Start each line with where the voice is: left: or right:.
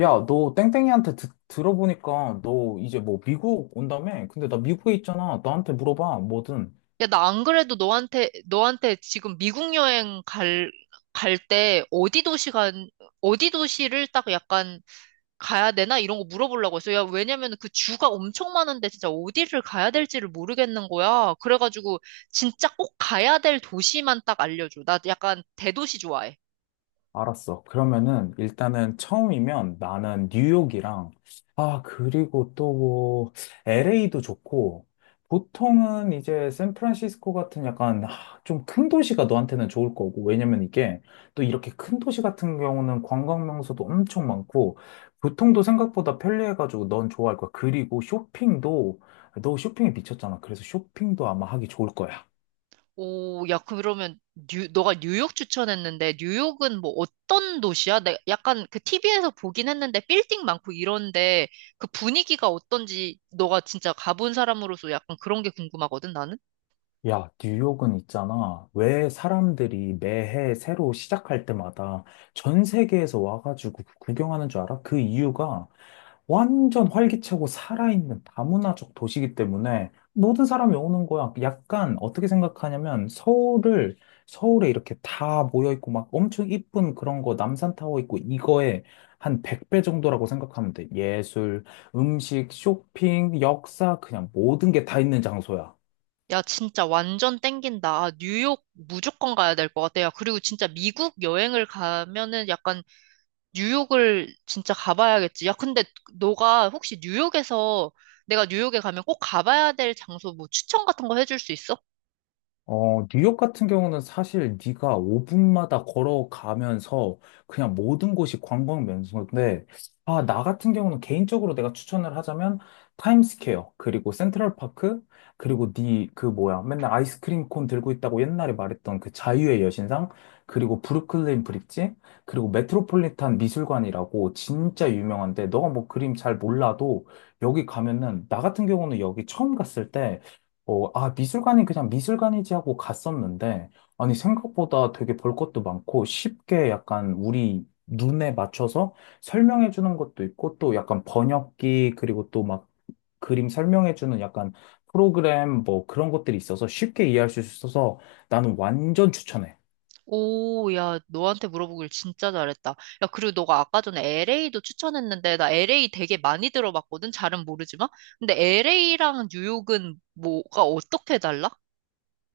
left: 야, 너 땡땡이한테 들어보니까 너 이제 뭐 미국 온다며? 근데 나 미국에 있잖아. 나한테 물어봐, 뭐든.
right: 야, 나 안 그래도 너한테 지금 미국 여행 갈 때 어디 도시를 딱 약간 가야 되나? 이런 거 물어보려고 했어. 야, 왜냐면 그 주가 엄청 많은데 진짜 어디를 가야 될지를 모르겠는 거야. 그래가지고 진짜 꼭 가야 될 도시만 딱 알려줘. 나 약간 대도시 좋아해.
left: 알았어. 그러면은 일단은 처음이면 나는 뉴욕이랑 아 그리고 또 뭐 LA도 좋고 보통은 이제 샌프란시스코 같은 약간 아, 좀큰 도시가 너한테는 좋을 거고 왜냐면 이게 또 이렇게 큰 도시 같은 경우는 관광 명소도 엄청 많고 교통도 생각보다 편리해가지고 넌 좋아할 거야. 그리고 쇼핑도 너 쇼핑에 미쳤잖아. 그래서 쇼핑도 아마 하기 좋을 거야.
right: 오, 야, 그러면 너가 뉴욕 추천했는데 뉴욕은 뭐 어떤 도시야? 내 약간 그 TV에서 보긴 했는데 빌딩 많고 이런데 그 분위기가 어떤지 너가 진짜 가본 사람으로서 약간 그런 게 궁금하거든, 나는?
left: 야, 뉴욕은 있잖아. 왜 사람들이 매해 새로 시작할 때마다 전 세계에서 와가지고 구경하는 줄 알아? 그 이유가 완전 활기차고 살아있는 다문화적 도시이기 때문에 모든 사람이 오는 거야. 약간 어떻게 생각하냐면 서울을, 서울에 이렇게 다 모여있고 막 엄청 이쁜 그런 거 남산타워 있고 이거에 한 100배 정도라고 생각하면 돼. 예술, 음식, 쇼핑, 역사, 그냥 모든 게 다 있는 장소야.
right: 야, 진짜 완전 땡긴다. 아, 뉴욕 무조건 가야 될 것 같아. 야, 그리고 진짜 미국 여행을 가면은 약간 뉴욕을 진짜 가봐야겠지. 야, 근데 너가 혹시 뉴욕에서 내가 뉴욕에 가면 꼭 가봐야 될 장소 뭐 추천 같은 거 해줄 수 있어?
left: 어, 뉴욕 같은 경우는 사실 네가 5분마다 걸어가면서 그냥 모든 곳이 관광 명소인데, 아, 나 같은 경우는 개인적으로 내가 추천을 하자면 타임스퀘어, 그리고 센트럴파크, 그리고 네 그 뭐야, 맨날 아이스크림 콘 들고 있다고 옛날에 말했던 그 자유의 여신상, 그리고 브루클린 브릿지, 그리고 메트로폴리탄 미술관이라고 진짜 유명한데, 너가 뭐 그림 잘 몰라도 여기 가면은, 나 같은 경우는 여기 처음 갔을 때 미술관이 그냥 미술관이지 하고 갔었는데, 아니, 생각보다 되게 볼 것도 많고, 쉽게 약간 우리 눈에 맞춰서 설명해 주는 것도 있고, 또 약간 번역기, 그리고 또 막 그림 설명해 주는 약간 프로그램 뭐 그런 것들이 있어서 쉽게 이해할 수 있어서 나는 완전 추천해.
right: 오, 야, 너한테 물어보길 진짜 잘했다. 야, 그리고 너가 아까 전에 LA도 추천했는데, 나 LA 되게 많이 들어봤거든? 잘은 모르지만. 근데 LA랑 뉴욕은 뭐가 어떻게 달라?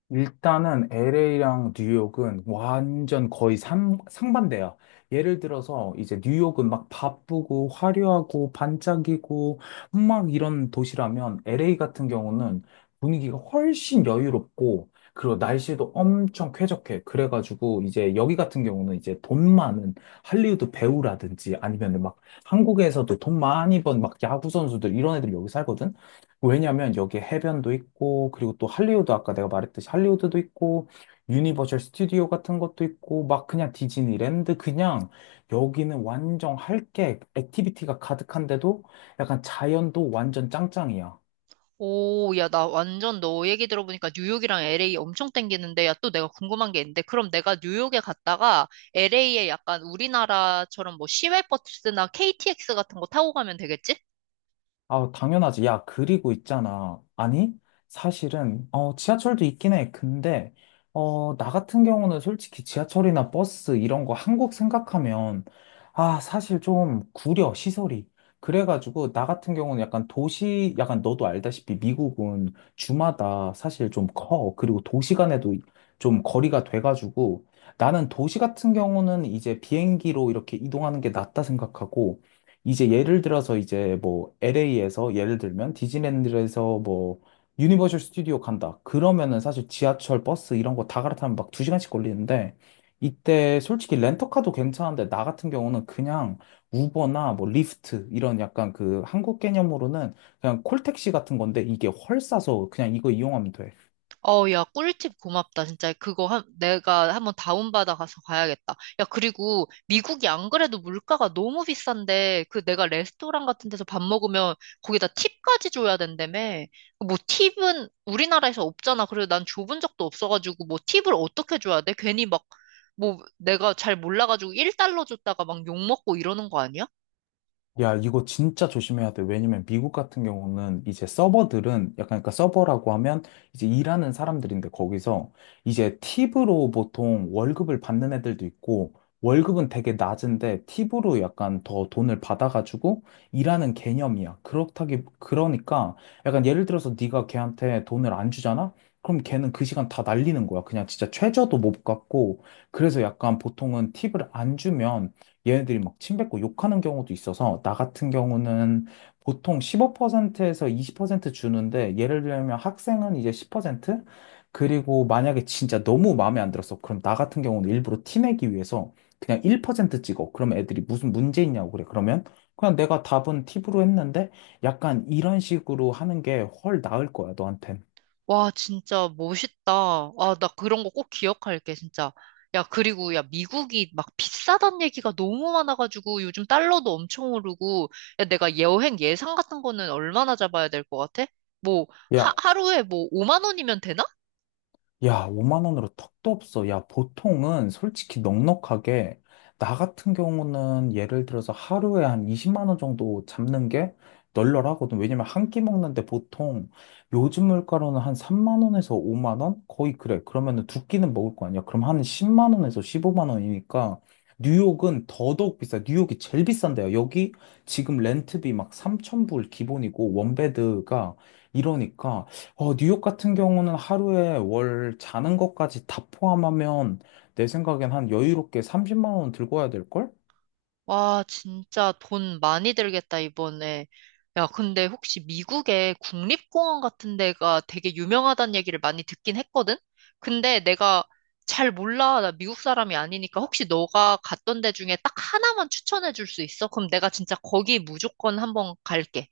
left: 일단은 LA랑 뉴욕은 완전 거의 상반돼요. 예를 들어서 이제 뉴욕은 막 바쁘고 화려하고 반짝이고 막 이런 도시라면 LA 같은 경우는 분위기가 훨씬 여유롭고 그리고 날씨도 엄청 쾌적해. 그래가지고 이제 여기 같은 경우는 이제 돈 많은 할리우드 배우라든지 아니면 막 한국에서도 돈 많이 번 막 야구 선수들 이런 애들이 여기 살거든. 왜냐면 여기에 해변도 있고, 그리고 또 할리우드, 아까 내가 말했듯이 할리우드도 있고, 유니버셜 스튜디오 같은 것도 있고, 막 그냥 디즈니랜드, 그냥 여기는 완전 할 게, 액티비티가 가득한데도 약간 자연도 완전 짱짱이야.
right: 오, 야, 나 완전 너 얘기 들어보니까 뉴욕이랑 LA 엄청 땡기는데, 야, 또 내가 궁금한 게 있는데, 그럼 내가 뉴욕에 갔다가 LA에 약간 우리나라처럼 뭐 시외버스나 KTX 같은 거 타고 가면 되겠지?
left: 아, 당연하지. 야, 그리고 있잖아. 아니, 사실은, 지하철도 있긴 해. 근데, 나 같은 경우는 솔직히 지하철이나 버스 이런 거 한국 생각하면, 아, 사실 좀 구려, 시설이. 그래가지고, 나 같은 경우는 약간 도시, 약간 너도 알다시피 미국은 주마다 사실 좀 커. 그리고 도시 간에도 좀 거리가 돼가지고, 나는 도시 같은 경우는 이제 비행기로 이렇게 이동하는 게 낫다 생각하고, 이제 예를 들어서 이제 뭐 LA에서 예를 들면 디즈니랜드에서 뭐 유니버셜 스튜디오 간다. 그러면은 사실 지하철, 버스 이런 거 다 갈아타면 막 두시간씩 걸리는데 이때 솔직히 렌터카도 괜찮은데 나 같은 경우는 그냥 우버나 뭐 리프트 이런 약간 그 한국 개념으로는 그냥 콜택시 같은 건데 이게 훨 싸서 그냥 이거 이용하면 돼.
right: 어, 야, 꿀팁 고맙다. 진짜 그거 내가 한번 다운받아 가서 가야겠다. 야, 그리고 미국이 안 그래도 물가가 너무 비싼데 그 내가 레스토랑 같은 데서 밥 먹으면 거기다 팁까지 줘야 된다며. 뭐 팁은 우리나라에서 없잖아. 그리고 난 줘본 적도 없어가지고 뭐 팁을 어떻게 줘야 돼? 괜히 막 뭐 내가 잘 몰라가지고 1달러 줬다가 막 욕먹고 이러는 거 아니야?
left: 야, 이거 진짜 조심해야 돼. 왜냐면 미국 같은 경우는 이제 서버들은 약간 그러니까 서버라고 하면 이제 일하는 사람들인데 거기서 이제 팁으로 보통 월급을 받는 애들도 있고 월급은 되게 낮은데 팁으로 약간 더 돈을 받아가지고 일하는 개념이야. 그렇다기 그러니까 약간 예를 들어서 네가 걔한테 돈을 안 주잖아? 그럼 걔는 그 시간 다 날리는 거야. 그냥 진짜 최저도 못 갚고 그래서 약간 보통은 팁을 안 주면 얘네들이 막 침뱉고 욕하는 경우도 있어서 나 같은 경우는 보통 15%에서 20% 주는데 예를 들면 학생은 이제 10% 그리고 만약에 진짜 너무 마음에 안 들었어. 그럼 나 같은 경우는 일부러 티내기 위해서 그냥 1% 찍어. 그럼 애들이 무슨 문제 있냐고 그래. 그러면 그냥 내가 답은 팁으로 했는데 약간 이런 식으로 하는 게 훨 나을 거야, 너한텐.
right: 와, 진짜 멋있다. 아, 나 그런 거 꼭 기억할게, 진짜. 야, 그리고 야, 미국이 막 비싸단 얘기가 너무 많아가지고 요즘 달러도 엄청 오르고, 야, 내가 여행 예상 같은 거는 얼마나 잡아야 될 것 같아? 뭐, 하루에 뭐 5만 원이면 되나?
left: 야, 5만 원으로 턱도 없어. 야, 보통은 솔직히 넉넉하게, 나 같은 경우는 예를 들어서 하루에 한 20만 원 정도 잡는 게 널널하거든. 왜냐면 한 끼 먹는데 보통 요즘 물가로는 한 3만 원에서 5만 원? 거의 그래. 그러면은 두 끼는 먹을 거 아니야. 그럼 한 10만 원에서 15만 원이니까 뉴욕은 더더욱 비싸. 뉴욕이 제일 비싼데요. 여기 지금 렌트비 막 3천 불 기본이고 원베드가 이러니까 어, 뉴욕 같은 경우는 하루에 월 자는 것까지 다 포함하면 내 생각엔 한 여유롭게 30만 원 들고 와야 될걸?
right: 와, 진짜 돈 많이 들겠다, 이번에. 야, 근데 혹시 미국에 국립공원 같은 데가 되게 유명하다는 얘기를 많이 듣긴 했거든? 근데 내가 잘 몰라. 나 미국 사람이 아니니까 혹시 너가 갔던 데 중에 딱 하나만 추천해 줄 수 있어? 그럼 내가 진짜 거기 무조건 한번 갈게.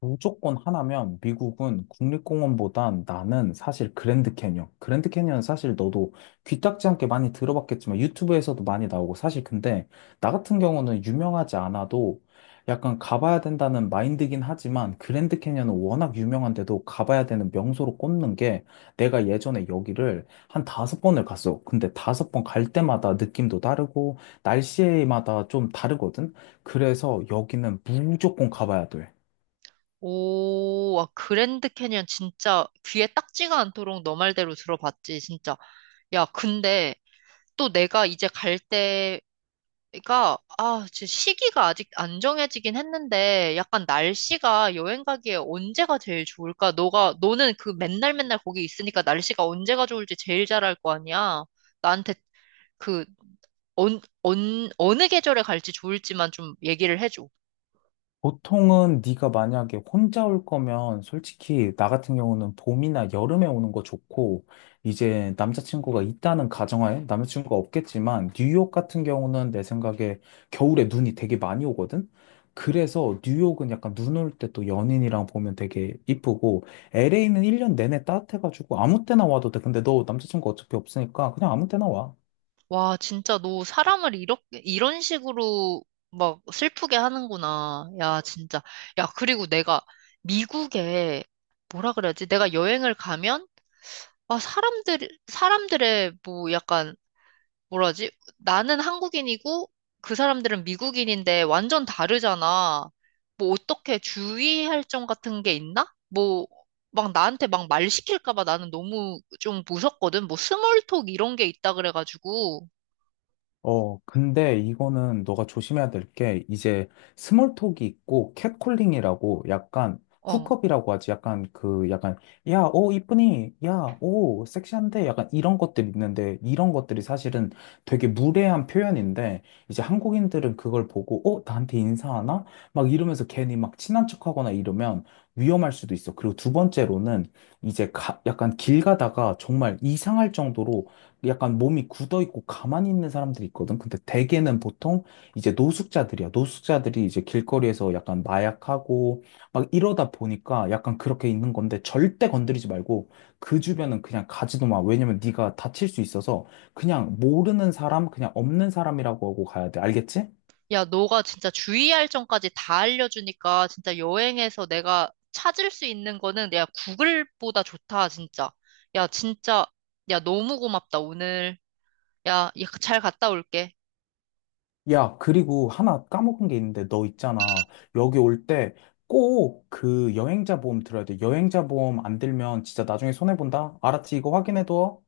left: 무조건 하나면 미국은 국립공원보단 나는 사실 그랜드 캐니언. 그랜드 캐니언은 사실 너도 귀딱지 않게 많이 들어봤겠지만 유튜브에서도 많이 나오고 사실 근데 나 같은 경우는 유명하지 않아도 약간 가봐야 된다는 마인드긴 하지만 그랜드 캐니언은 워낙 유명한데도 가봐야 되는 명소로 꼽는 게 내가 예전에 여기를 한 다섯 번을 갔어. 근데 다섯 번 갈 때마다 느낌도 다르고 날씨마다 좀 다르거든. 그래서 여기는 무조건 가봐야 돼.
right: 오, 와, 그랜드 캐니언 진짜 귀에 딱지가 않도록 너 말대로 들어봤지, 진짜. 야, 근데 또 내가 이제 갈때 그러니까 아, 지 시기가 아직 안 정해지긴 했는데 약간 날씨가 여행 가기에 언제가 제일 좋을까? 너가 너는 그 맨날 맨날 거기 있으니까 날씨가 언제가 좋을지 제일 잘 알 거 아니야. 나한테 그 어느 계절에 갈지 좋을지만 좀 얘기를 해줘.
left: 보통은 네가 만약에 혼자 올 거면 솔직히 나 같은 경우는 봄이나 여름에 오는 거 좋고 이제 남자친구가 있다는 가정하에 남자친구가 없겠지만 뉴욕 같은 경우는 내 생각에 겨울에 눈이 되게 많이 오거든. 그래서 뉴욕은 약간 눈 올 때 또 연인이랑 보면 되게 이쁘고 LA는 1년 내내 따뜻해가지고 아무 때나 와도 돼. 근데 너 남자친구 어차피 없으니까 그냥 아무 때나 와.
right: 와, 진짜 너 사람을 이렇게 이런 식으로 막 슬프게 하는구나. 야, 진짜. 야, 그리고 내가 미국에 뭐라 그래야지? 내가 여행을 가면 아, 사람들, 사람들의 뭐 약간, 뭐라지? 나는 한국인이고 그 사람들은 미국인인데 완전 다르잖아. 뭐 어떻게 주의할 점 같은 게 있나? 뭐, 막 나한테 막 말 시킬까 봐 나는 너무 좀 무섭거든. 뭐 스몰톡 이런 게 있다 그래가지고,
left: 어, 근데 이거는 너가 조심해야 될 게, 이제 스몰톡이 있고, catcalling이라고 약간,
right: 어.
left: 훅업이라고 하지. 약간 그, 약간, 야, 오, 이쁘니? 야, 오, 섹시한데? 약간 이런 것들 있는데, 이런 것들이 사실은 되게 무례한 표현인데, 이제 한국인들은 그걸 보고, 어, 나한테 인사하나? 막 이러면서 괜히 막 친한 척하거나 이러면 위험할 수도 있어. 그리고 두 번째로는, 이제 약간 길 가다가 정말 이상할 정도로 약간 몸이 굳어 있고 가만히 있는 사람들이 있거든. 근데 대개는 보통 이제 노숙자들이야. 노숙자들이 이제 길거리에서 약간 마약하고 막 이러다 보니까 약간 그렇게 있는 건데 절대 건드리지 말고 그 주변은 그냥 가지도 마. 왜냐면 네가 다칠 수 있어서 그냥 모르는 사람, 그냥 없는 사람이라고 하고 가야 돼. 알겠지?
right: 야, 너가 진짜 주의할 점까지 다 알려주니까 진짜 여행에서 내가 찾을 수 있는 거는 내가 구글보다 좋다, 진짜. 야, 진짜, 야, 너무 고맙다, 오늘. 야, 야, 잘 갔다 올게.
left: 야, 그리고 하나 까먹은 게 있는데 너 있잖아. 여기 올 때 꼭 그 여행자 보험 들어야 돼. 여행자 보험 안 들면 진짜 나중에 손해본다. 알았지? 이거 확인해둬.